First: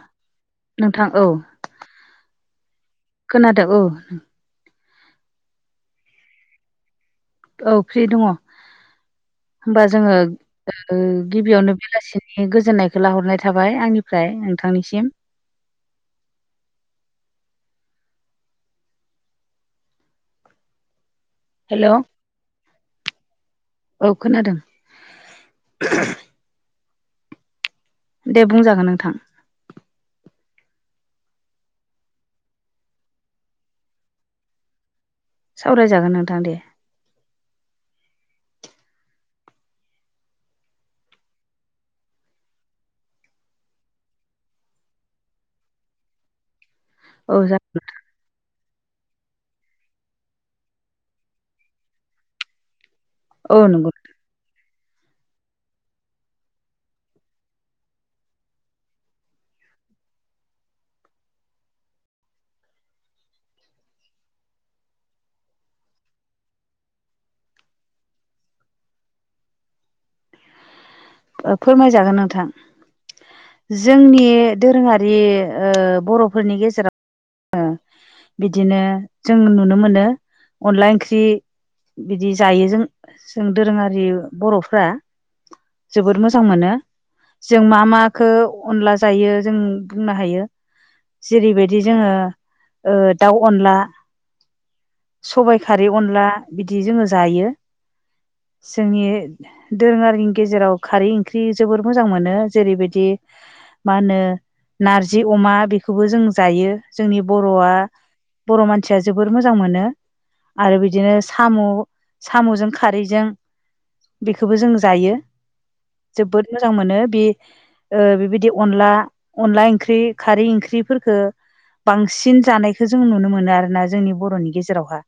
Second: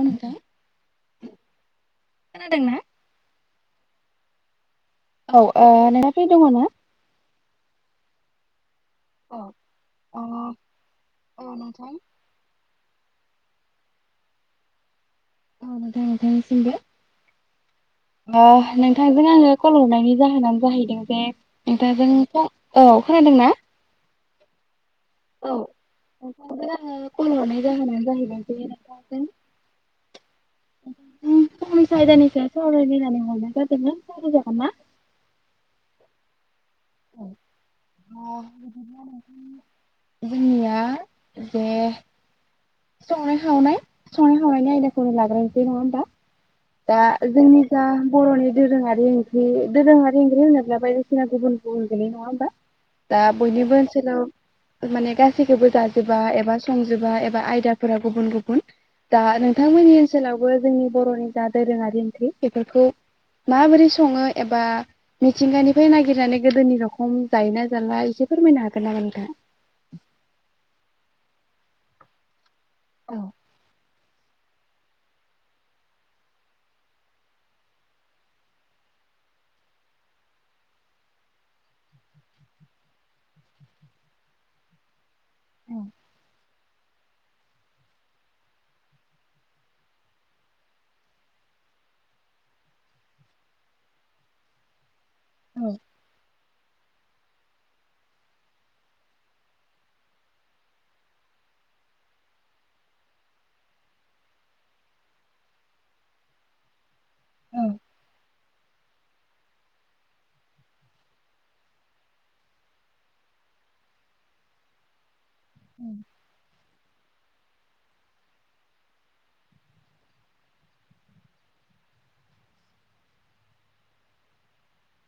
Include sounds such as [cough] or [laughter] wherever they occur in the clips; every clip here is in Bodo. औ नोंथां नोंथां औ खोनादों ना? खोनादों औ औ ओ नोंथाङा फ्रि दङ ना? औ फ्रि दङ औ होमबा जोङो अ ओ औ गिबियावनो नोंथां। बेलासि बे गोजोननायखौ लाहरनाय थाबाय आंनिफ्राय नोंथांनिसिम औ नोथां नोंथांनिसिमबो ओ नोंथांजों आङो कल हरनायनि जाहोनानो जाहैदों जे हेल' नोंथां जों औ खोनादों ना? औ खोनादों। औ नोंथां जों आङो कल हरनायनि जाहोनानो दे जाहैबाय जे बुंजागोन नोंथां जों फंनैसो आयदाानि सायाव सावरायनो होननानै हरनाय जादोंमोन सावराय जागोन ना? सावरायजागोन नोंथां दे [unintelligible] जोंनिया जे संनाय खावनाय संनाय खावनायनि आयदाखौनो लाग्रोनसै नङा होमबा? दा औ जोंनि जा जागोन बर'नि दोरोङारि ओंख्रि दोरोङारि ओंख्रि होनोब्ला बायदिसिना गुबुन गुबुन गोलैयो नङा होमबा दा औ बयनिबो नंगौ ओनसोलाव माने गासैखौबो जाजोबा एबा संजोबा एबा आय दाफोरा गुबुन गुबुन दा नोंथांमोननि ओनसोलावबो जोंनि बर'नि जा दोरोङारि ओंख्रै बेफोरखौ माबोरै सङो एबा मिथिंगानिफ्राय नागिरनानै गोदोनि रखम जायोना जाला एसे फोरमायनो हागोन नामा नोंथाङा? ओ फोरमायजागोन नोंथां औ जि जोंनि दोरोङारि ओ बर'फोरनि गेजेराव ओ बिदिनो जों नुनो मोनो अनला ओंख्रि बिदि जायो जों जों दोरोङारि बर'फोरा औ जोबोर मोजां मोनो। जों मा माखो अनला जायो जों बुंनो हायो जेरैबायदि जोङो ओ दाउ अनला, सबाय औ खारै अनला बिदि जोङो जायो जोंनि दोरोङारिनि गेजेराव खारै ओंख्रि जोबोर मोजां मोनो जेरैबायदि मा होनो नारजि अमा बेखौबो जों जायो। जोंनि औ बर'आ बर, मानसिया जोबोर मोजां मोनो। आरो बिदिनो साम' साम'जों खारैजों बेखोबो जों जायो। अम जोबोद मोजां मोनो बि ओ बेबायदि अनला अनला ओंख्रि खारै ओंख्रिफोरखो बांसिन जानायखो जों नुनो मोनो आरोना जोंनि बरनि गेजेरावहा।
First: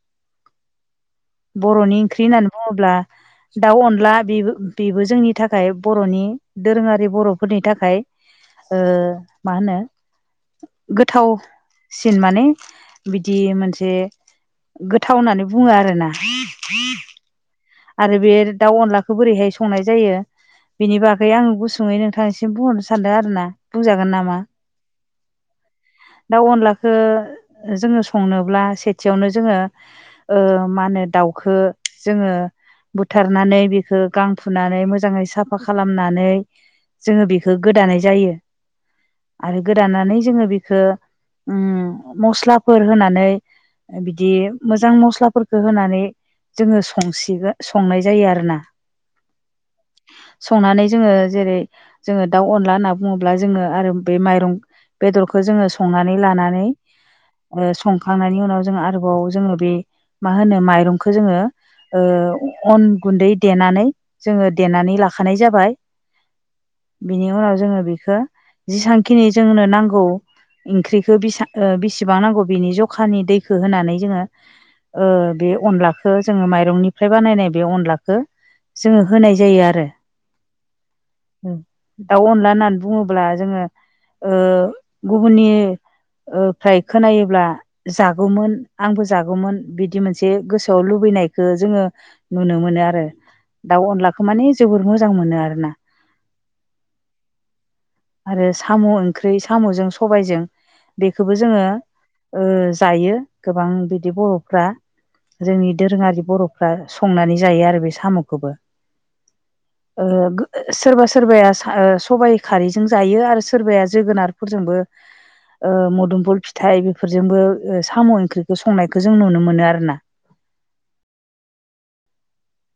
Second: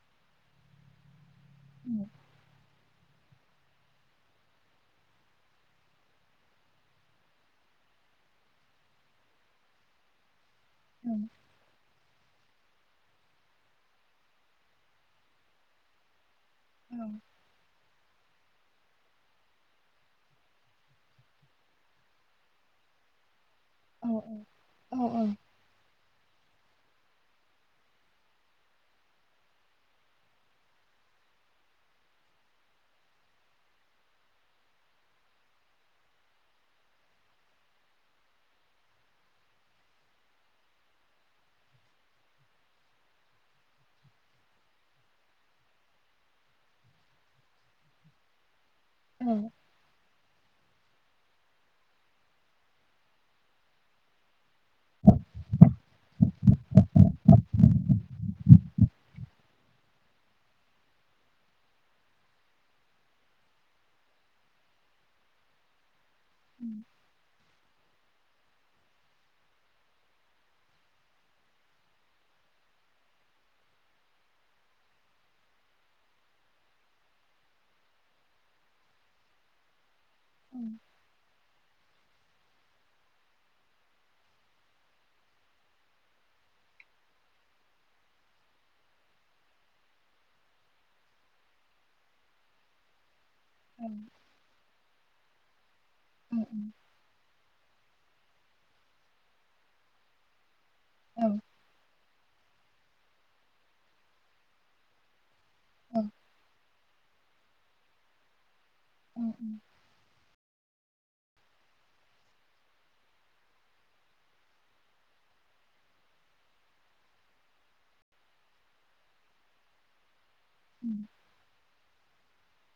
बर'नि ओंख्रि होननानै बुङोब्ला दाउ अनला बेबो बेबो जोंनि थाखाय बर'नि दोरोङारि बर'फोरनि थाखाय ओ मा होनो औ गोथाव सिन माने बिदि मोनसे गोथाव होननानै बुङो आरोना। औ। आरो बे दाउ अनलाखौ बोरैहाय संनाय जायो बिनि बागै आं गुसुङै नोंथांनिसिम बुंहरनो सानदों आरोना। औ बुंजागोन नामा? औ दाउ अनलाखो जोङो संनोब्ला सेथियावनो जोङो ओ माहोनो दाउखो जोङो बुथारनानै बेखो गां फुनानै मोजाङै साफा खालामनानै जोङो बेखो गोदानाय जायो। आरो गोदानानै जोङो बेखो उम मस्लाफोर होनानै ओ बिदि मोजां मस्लाफोरखौ होनानै जोङो संसिगोन। संनाय जायो आरोना‌। औ। संनानै जोङो जेरै जोङो दाउ अनला होनना बुङोब्ला जोङो आरो बे माइरं बेदरखो जोङो संनानै लानानै ओ संखांनायनि उनाव जोङो आरोबाव जोङो बे मा होनो माइरंखो जोङो ओ अन गुन्दै देनानै जोङो देनानै लाखानाय जाबाय। उम। बिनि उनाव जोङो बेखो जेसांखिनि जोंनो नांगौ इंख्रिखौ बेसा ओ बेसेबां नांगौ बिनि जखानि दैखो होनानै जोङो ओ बे अनलाखो जोङो माइरंनिफ्राय बानायनाय बे अनलाखौ जोङो होनाय जायो आरो। उम। दाउ अनला होननानै बुङोब्ला जोङो ओ गुबुननि ओ फ्राय खोनायोब्ला जागौमोन आंबो जागौमोन बिदि मोनसे गोसोआव लुबैनायखो जोङो नुनो मोनो आरो दाउ अनलाखौ माने जोबोर मोजां मोनो आरोना। ओम। आरो साम' ओंख्रै साम'जों सबायजों औ बेखौबो जोङो ओ जायो गोबां बिदि बर'फ्रा। जोंनि औ दोरोङारि बरफ्रा संनानै जायो आरो बे साम'खोबो। उम उम। ओ गो ओ सोरबा सोरबाया सा ओ सबाइ खारैजों जायो आरो सोरबाया जोगोनार फोरजोंबो ओ मोदोमफुल फिथाइ बेफोरजोंबो ओ साम' ओंख्रिखौ संनायखो जों नुनो मोनो आरोना। उम।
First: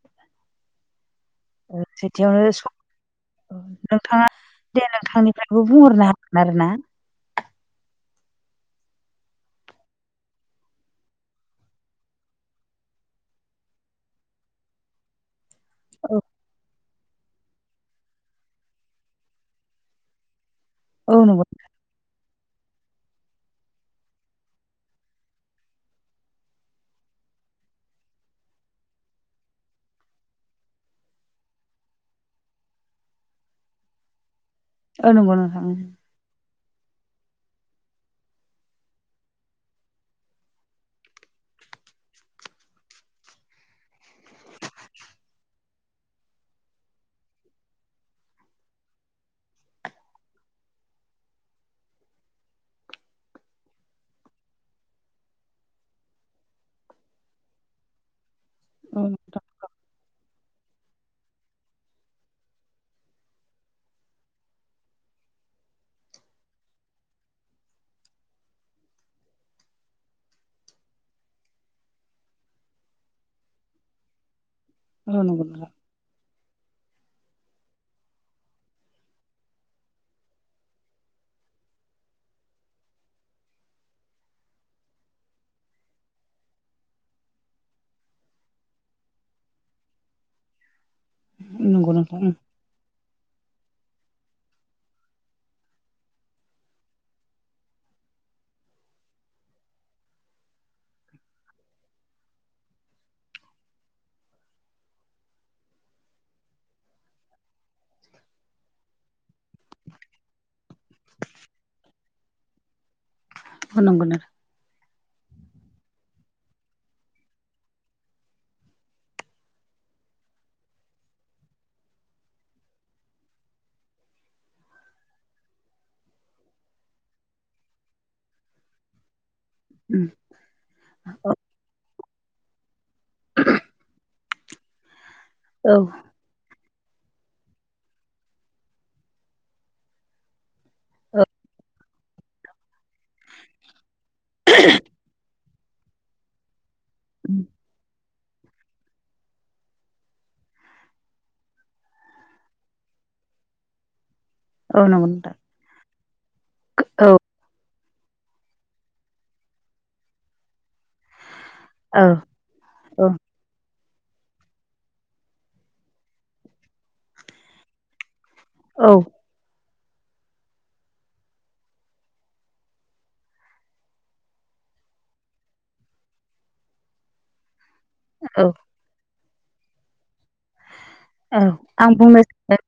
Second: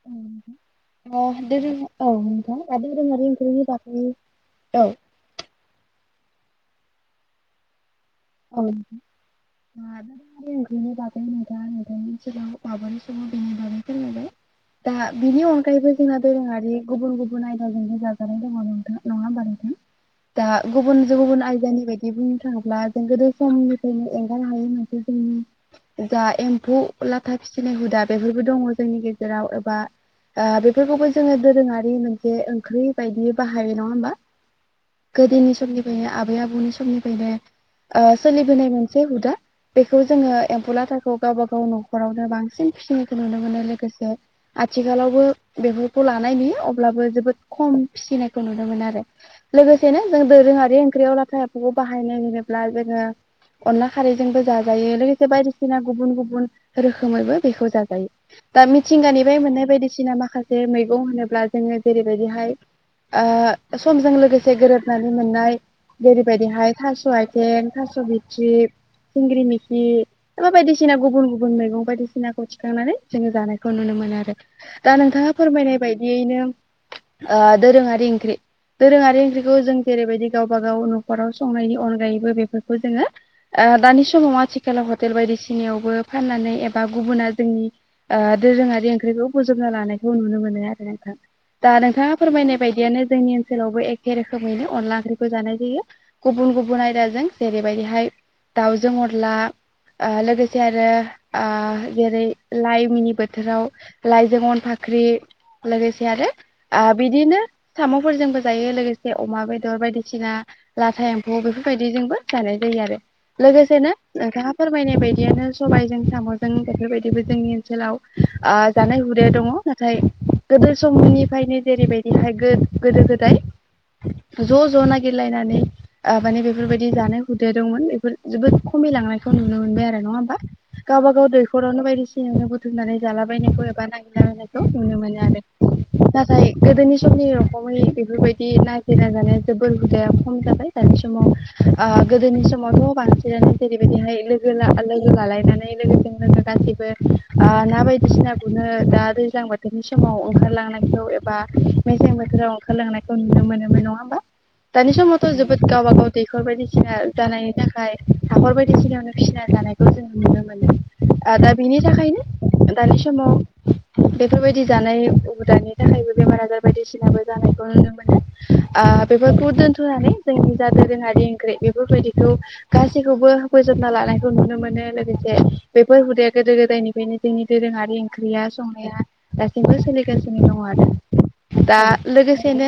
उम [unintelligible] ओ दोरों औ सेथियावनो नोंथां दा दोरोंङारि ओंख्रिनि बागै औ नों [unintelligible] बुंहरनो हागोन आरोना। औ मारै मारै ओंख्रिनि बागै नोंथाङा नोंथांनि सेराव वाबनि सोमोन्दो गुवारै फोरमायबाय दा बिनि अन गायैबो जोंहा औ दोरोङारि गुबुन गुबुन आयदाजोंनो जाजानाय दङ नोंथां। नङा होनबा नोंथां? दा गुबुनजो औ नंगौ गुबुन आयदानि बायदि बुंनो थाङोब्ला जों गोदो समाहनिफ्रायनो एंगार हायो मोनसे जोंनि जा एम्फौ लाथा फिसिनाय हुदा बेफोरबो दङ जोंनि गेजेराव एबा आ बेफोरखौबो जोङो दोरोङारि मोनसे ओंख्रि बायदियै बाहायो। नङा होमबा? औ नंगौ गोदोनि नोंथां समनिफ्रायनो आबै आबौनि ओ सोलिबोनाय मोनसे हुदा। बेखौ जोङो एम्फौ लाथाखौ गावबागाव न'खरावनो बांसिन फिसिनायखौ नुनो मोनो। लोगोसे आथिखालावबो बेफोरखौ लानाय नुयो अब्लाबो जोबोद खम फिसिनायखौ नुनो मोनो आरो। लोगोसेनो जों दोरोङारि ओंख्रियाव लाथा एमफौखौ बाहायनाय होनोब्ला जोङो अनला खारैजोंबो जाजायो लोगोसे बायदिसिना गुबुन गुबुन रोखोमैबो बेखौ जाजायो। दा औ मिथिंगानिफ्राय नोंथां मोननाय बायदिसिना माखा से मैगं होनोब्ला जोङो जेरैबायदिहाय ओ समजों लोगोसे गोरोबनानै मोननाय जेरैबायदिहाय थास हाय ओन थास बिथ्रि सिंग्रि मिखि नोङो बायदिसिना गुबुन गुबुन मैगं बायदिसिनाखौ थिखांनानै जोङो जानायखौ नुनो मोनो आरो दा औ नोंथाङा नंगौ नोंथां फोरमायनाय बायदियैनो ओ दोरोङारि ओंख्रि दोरोङारि ओंख्रिखौ जों जेरैबायदि गावबा गाव नखराव संनायनि अनगायैबो बेफोरखौ जोङो ओ दानि समाव आथिखालाव हटेल बायदिसिनायावबो फाननानै एबा गुबुना जोंनि ओ दोरोङारि ओंख्रिखौ बोजबना लानायखौ नुनो मोनो आरो नोंथां दा नंगौ नोंथाङा नोंथां फोरमायनाय बायदियानो जोंनि ओनसोलावबो एख रोखोमैनो अन्ला ओंख्रिखौ जानाय जायो। गुबुन गुबुन आयदाजों जों जेरैबायदिहाय दाउजों अनला ओ लोगोसे आरो ओ जेरै लाइ मिनि बोथोराव लाइजोअन फाख्रि लोगोसे आरो आ बिदिनो साम'फोरजोंबो जायो लोगोसे अमा बेदर बायदिसिना लाथा एम्फौ बेफोरबायदिजोंबो जानाय जायो आरो औ लोगोसेनो नंगौ नोंथां नोंथाङा फोरमायनाय बायदियानो सबायजों साम'जों बेफोरबायदिबो जोंनि ओनसोलाव ओ जानाय हुदाया दङ। नाथाय गोदो समनिफ्रायनो जेरैबायदिहाय गो गोदो गोदाय ज ज नागिरलायनानै ओ माने बेफ बेफोरबायदि जानाय हुदाया दंमोन बेफोर जोबोद खमायलांनायखौ नुनो मोनबाय आरो नङा होमबा गावबा गाव औ दै न'खरावनो बायदिसिना बुथुमनानै जालाबायनायखौ एबा नागिरला बायनायखौ नुनो मोनो आरो। औ नाथाय गोदोनि समनि रखमै बेफोरबायदि नागिरना जानाया जोबोर हुदाया खम जाबाय। सम ओ गोदोनि समावथ' बांसिननानै जेरैबायदिहाय लोगो ला लोगो लालायनानै लोगोजों लोगो गासैबो ओ ना बायदिसिना गुरनो दा दैज्लां बोथोरनि समाव ओंखारलांनायखौ बा मेसें बोथोराव ओंखारलांनायखौ नुनो मोनोमोन नङा होमबा? औ दानि नंगौ समावथ नोंथां जोबोद गाबागाव दैखर बायदिसिना औ जानायनि थाखाय हाखर बायदिसिनायावनो फिसिना जानायखौ जों नुनो मोनो। आ दा बिनि औ थाखायनो दानि औ समाव बेफोरबायदि जानाय हुदानि थाखायबो बेमार आजार बायदिसिनाबो जानायखौ नुनो मोनो। ओ औ बेफोरखौ दोन्थनानै जोंनि जा दोरोङारि ओंख्रि बेफोरबायदिखौ गासैखौबो बोजोनना लानायखौ नुनो मोनो लोगोसे बेफोर हुदाया गोदो गोदायनिफायनो जोंनि दोरोङारि ओंख्रिया औ संनाया दासिमबो सोलिगासिनो दङ आरो औ दा आं बुंनो सानो लोगोसेनो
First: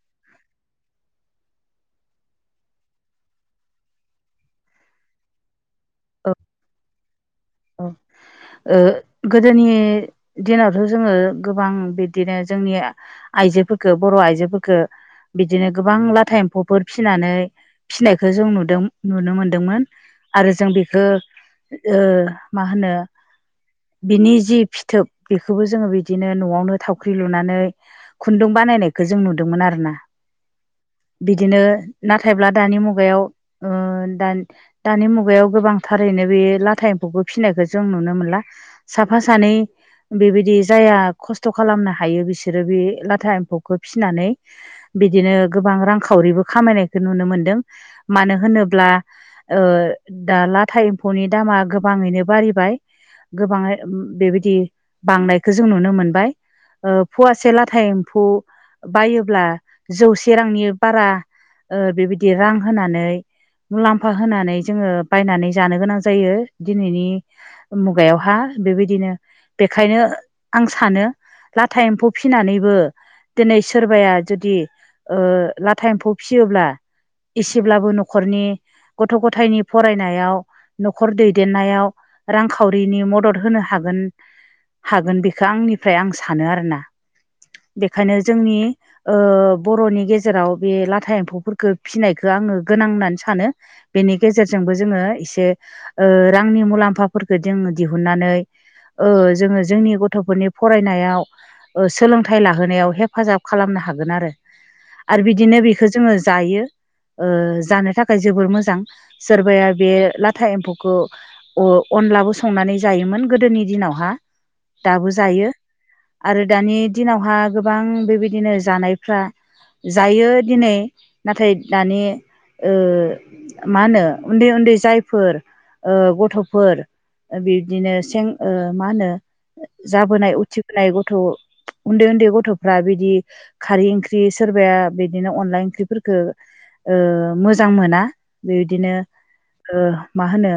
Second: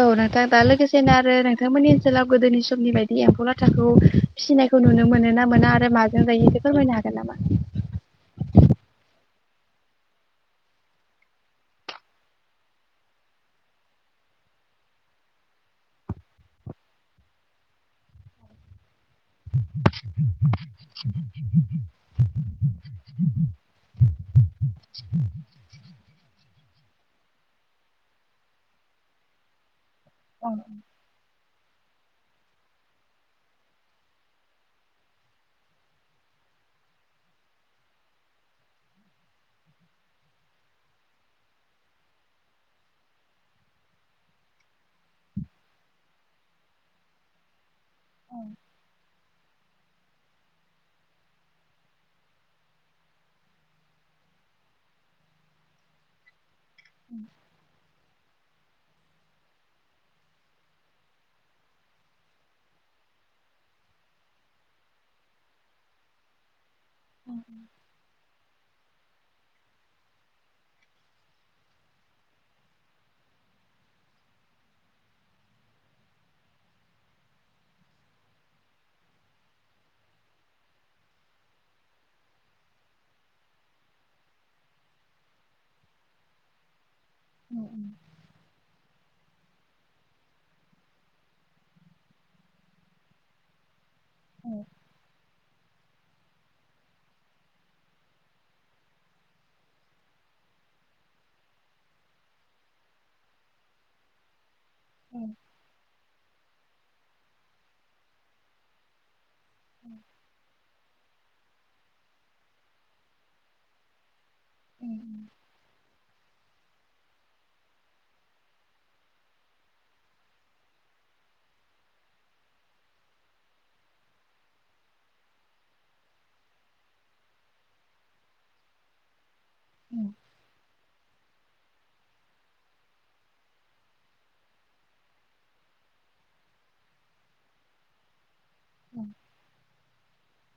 औ नोंथां दा लोगोसेनो आरो नोंथा नो माने ओनसोलाव गोदोनि समनि बायदि एम्फौ लाथाखौ फिसिनायखौ नुनो मोनो ना मोना आ ओ माजों औ जायो बेफोर फैनो हागोन नामा औ गोदोनि दिनावथ' जोङो गोबां बिदिनो जोंनि आइजोफोरखौ बर' आइजोफोरखौ बिदिनो गोबां लाथा एम्फौफोर फिसिनानै फिसिनायखौ जों नुदों नुनो मोनदोंमोन आरो जों बेखौ [inaudible] मा होनो बिनि जि फिथोब बेखौबो जोङो बिदिनो न'आवनो थावख्रि लुनानै। खुन्दुं बानायनायखौ जों नुदोंमोन आरो ना [inaudible] बिदिनो नाथायब्ला दानि मुगायाव ओ दानि दानि मुगायाव गोबांथारैनो बे लाथा एम्फौखौ फिसिनायखौ जों नुनो मोनला। साफा सानै। बेबायदि जाया खस्थ' खालामनो हायो बिसोरो बे लाथा एम्फौखौ फिनानै। बिदिनो गोबां रांखावरिबो खामायनायखौ नुनो मोनदों। मानो होनोब्ला ओ दा लाथा एम्फौनि दामा गोब गोबाङैनो बारिबाय गोबाङै बेबायदि बांनायखौ जों नुनो मोनबाय ओ फुवासे लाथा एम्फौ बायोब्ला जौसे रांनि बारा ओ बेबायदि रां होनानै मुलाम्फा होनानै जोङो बायनानै जानो गोनां जायो दिनैनि गायावहा बेबेदिनो। बेखायनो आं सानो लाथा एम्फौ फिनानैबो। दिनै सोरबाया जुदि ओ लाथा एम्फौ फिसियोब्ला। इसेब्लाबो न'खरनि गथ' गथायनि फरायनायाव न'खर दै। देरनायाव रांखावरिनि मदद होनो हागोन। हागोन बेखौ आंनिफ्राय आं सानो आरोना औ बेखायनो जोंनि ओ बर'नि गेजेराव बे लाथा एम्फौफोरखो फिसिनायखौ आङो गोनां होननानै सानो। बेनि गेजेरजोंबो जोङो एसे ओ रांनि मुलाम्फाफोरखौ जोङो दिहुननानै ओ जोङो जोंनि गथ'फोरनि फरायनायाव ओ सोलोंथाइ लाहोनायाव हेफाजाब खालामनो हागोन आरो। आर बिदिनो बेखौ जोङो जायो ओ जानो थाखाय जोबोर मोजां। सोरबाया बे लाथा एम्फौ। अ अनलाबो संनानै जायोमोन गोदोनि दिनावहा दाबो जायो आरो दानि दिनावहा गोबां बेबायदिनो जानायफ्रा जायो दिनै नाथाय दानि ओ मा होनो उन्दै उन्दै जायफोर। ओ गथ'फोर बिब्दिनो सें ओ मा होनो औ जाबोनाय उथिबोनाय गथ' उन्दै उन्दै गथ'फ्रा बिदि खारै ओंख्रि सोरबाया बिदिनो अनला ओंख्रिफोरखौ ओ मोजां मोना बेबायदिनो औ ओ मा होनो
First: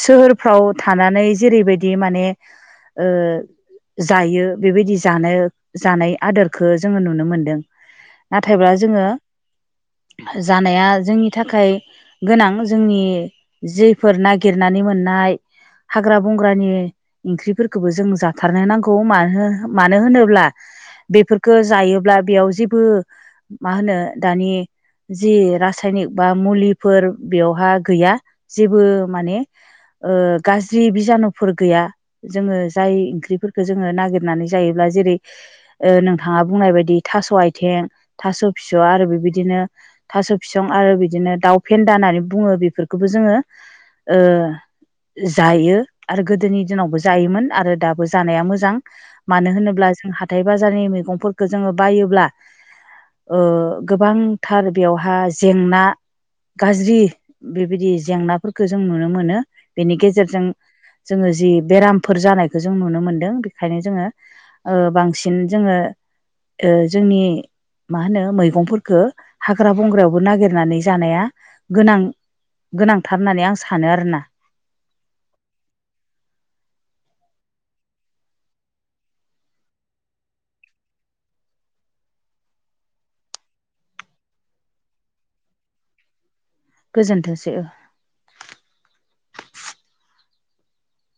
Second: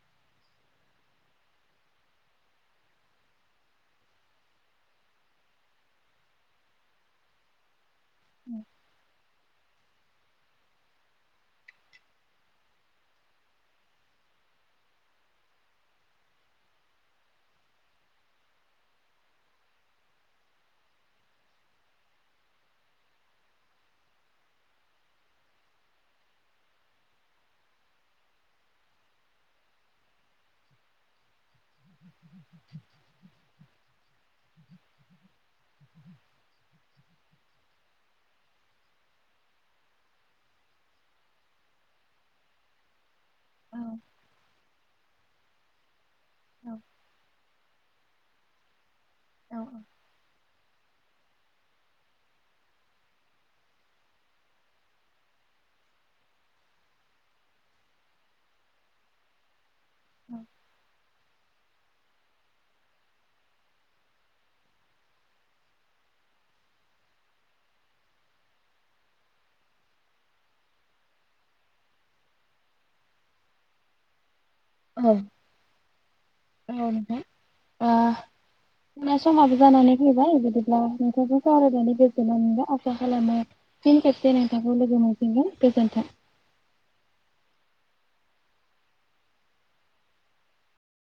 सोहोरफ्राव थानानै जेरैबायदि माने ओ जायो बेबायदि जानो जानाय आदारखौ जोङो नुनो मोनदों नाथायब्ला जोङो। जानाया जोंनि थाखाय गोनां जोंनि। जेफोर नागिरनानै मोननाय हाग्रा बंग्रानि ओंख्रिफोरखौबो जों जाथारनो नांगौ मानो मानो होनोब्ला बेफोरखौ जायोब्ला बेयाव जेबो मा होनो दानि जि रासायनिक बा मुलिफोर बेयावहा गैया जेबो माने ओ गाज्रि बिजानुफोर गैया जोङो जाय ओंख्रिफोरखौ जोङो नागिरनानै जायोब्ला जेरै ओ नोंथाङा बुंनाय बायदि थास' आथिं थास' फिस' आरो बेबायदिनो थास' फिसं आरो बिदिनो दाउ फेन्दा होननानै बुङो बेफोरखौ जोङो औ ओ जायो। आरो गोदोनि औ दिनावबो जायोमोन आरो दाबो जानाया मोजां मानो औ होनोब्ला जों हाथाय बाज बाजारनि मैगंफोरखौ जोङो बायोब्ला। ओ गोबांथार बेवहा जेंना गाज्रि। बिदि जेंनाफोरखौ जों नुनो मोनो बेनि औ गेजेरजों जोङो जि बेराम। फोर जानायखौ जों नुनो मोनदों बेखायनो जोङो ओ बांसिन जोङो ओ जोंनि मा होनो मैगंफोरफोरखौ हाग्रा बंग्रायावबो नागिरनानै जानाया गोनां गोनांथार होननानै आं सानो आरोना। [inaudible] समाबो जानानै फैबाय बिदिब्ला नोंथांजों सावरायनानै गोजोननाय मोनबाय आसा खालामो फिन खेबसे नोंथांखौ लोगो मोनफनगोन गोजोन्थों। गोजोन्थोंसै ओ।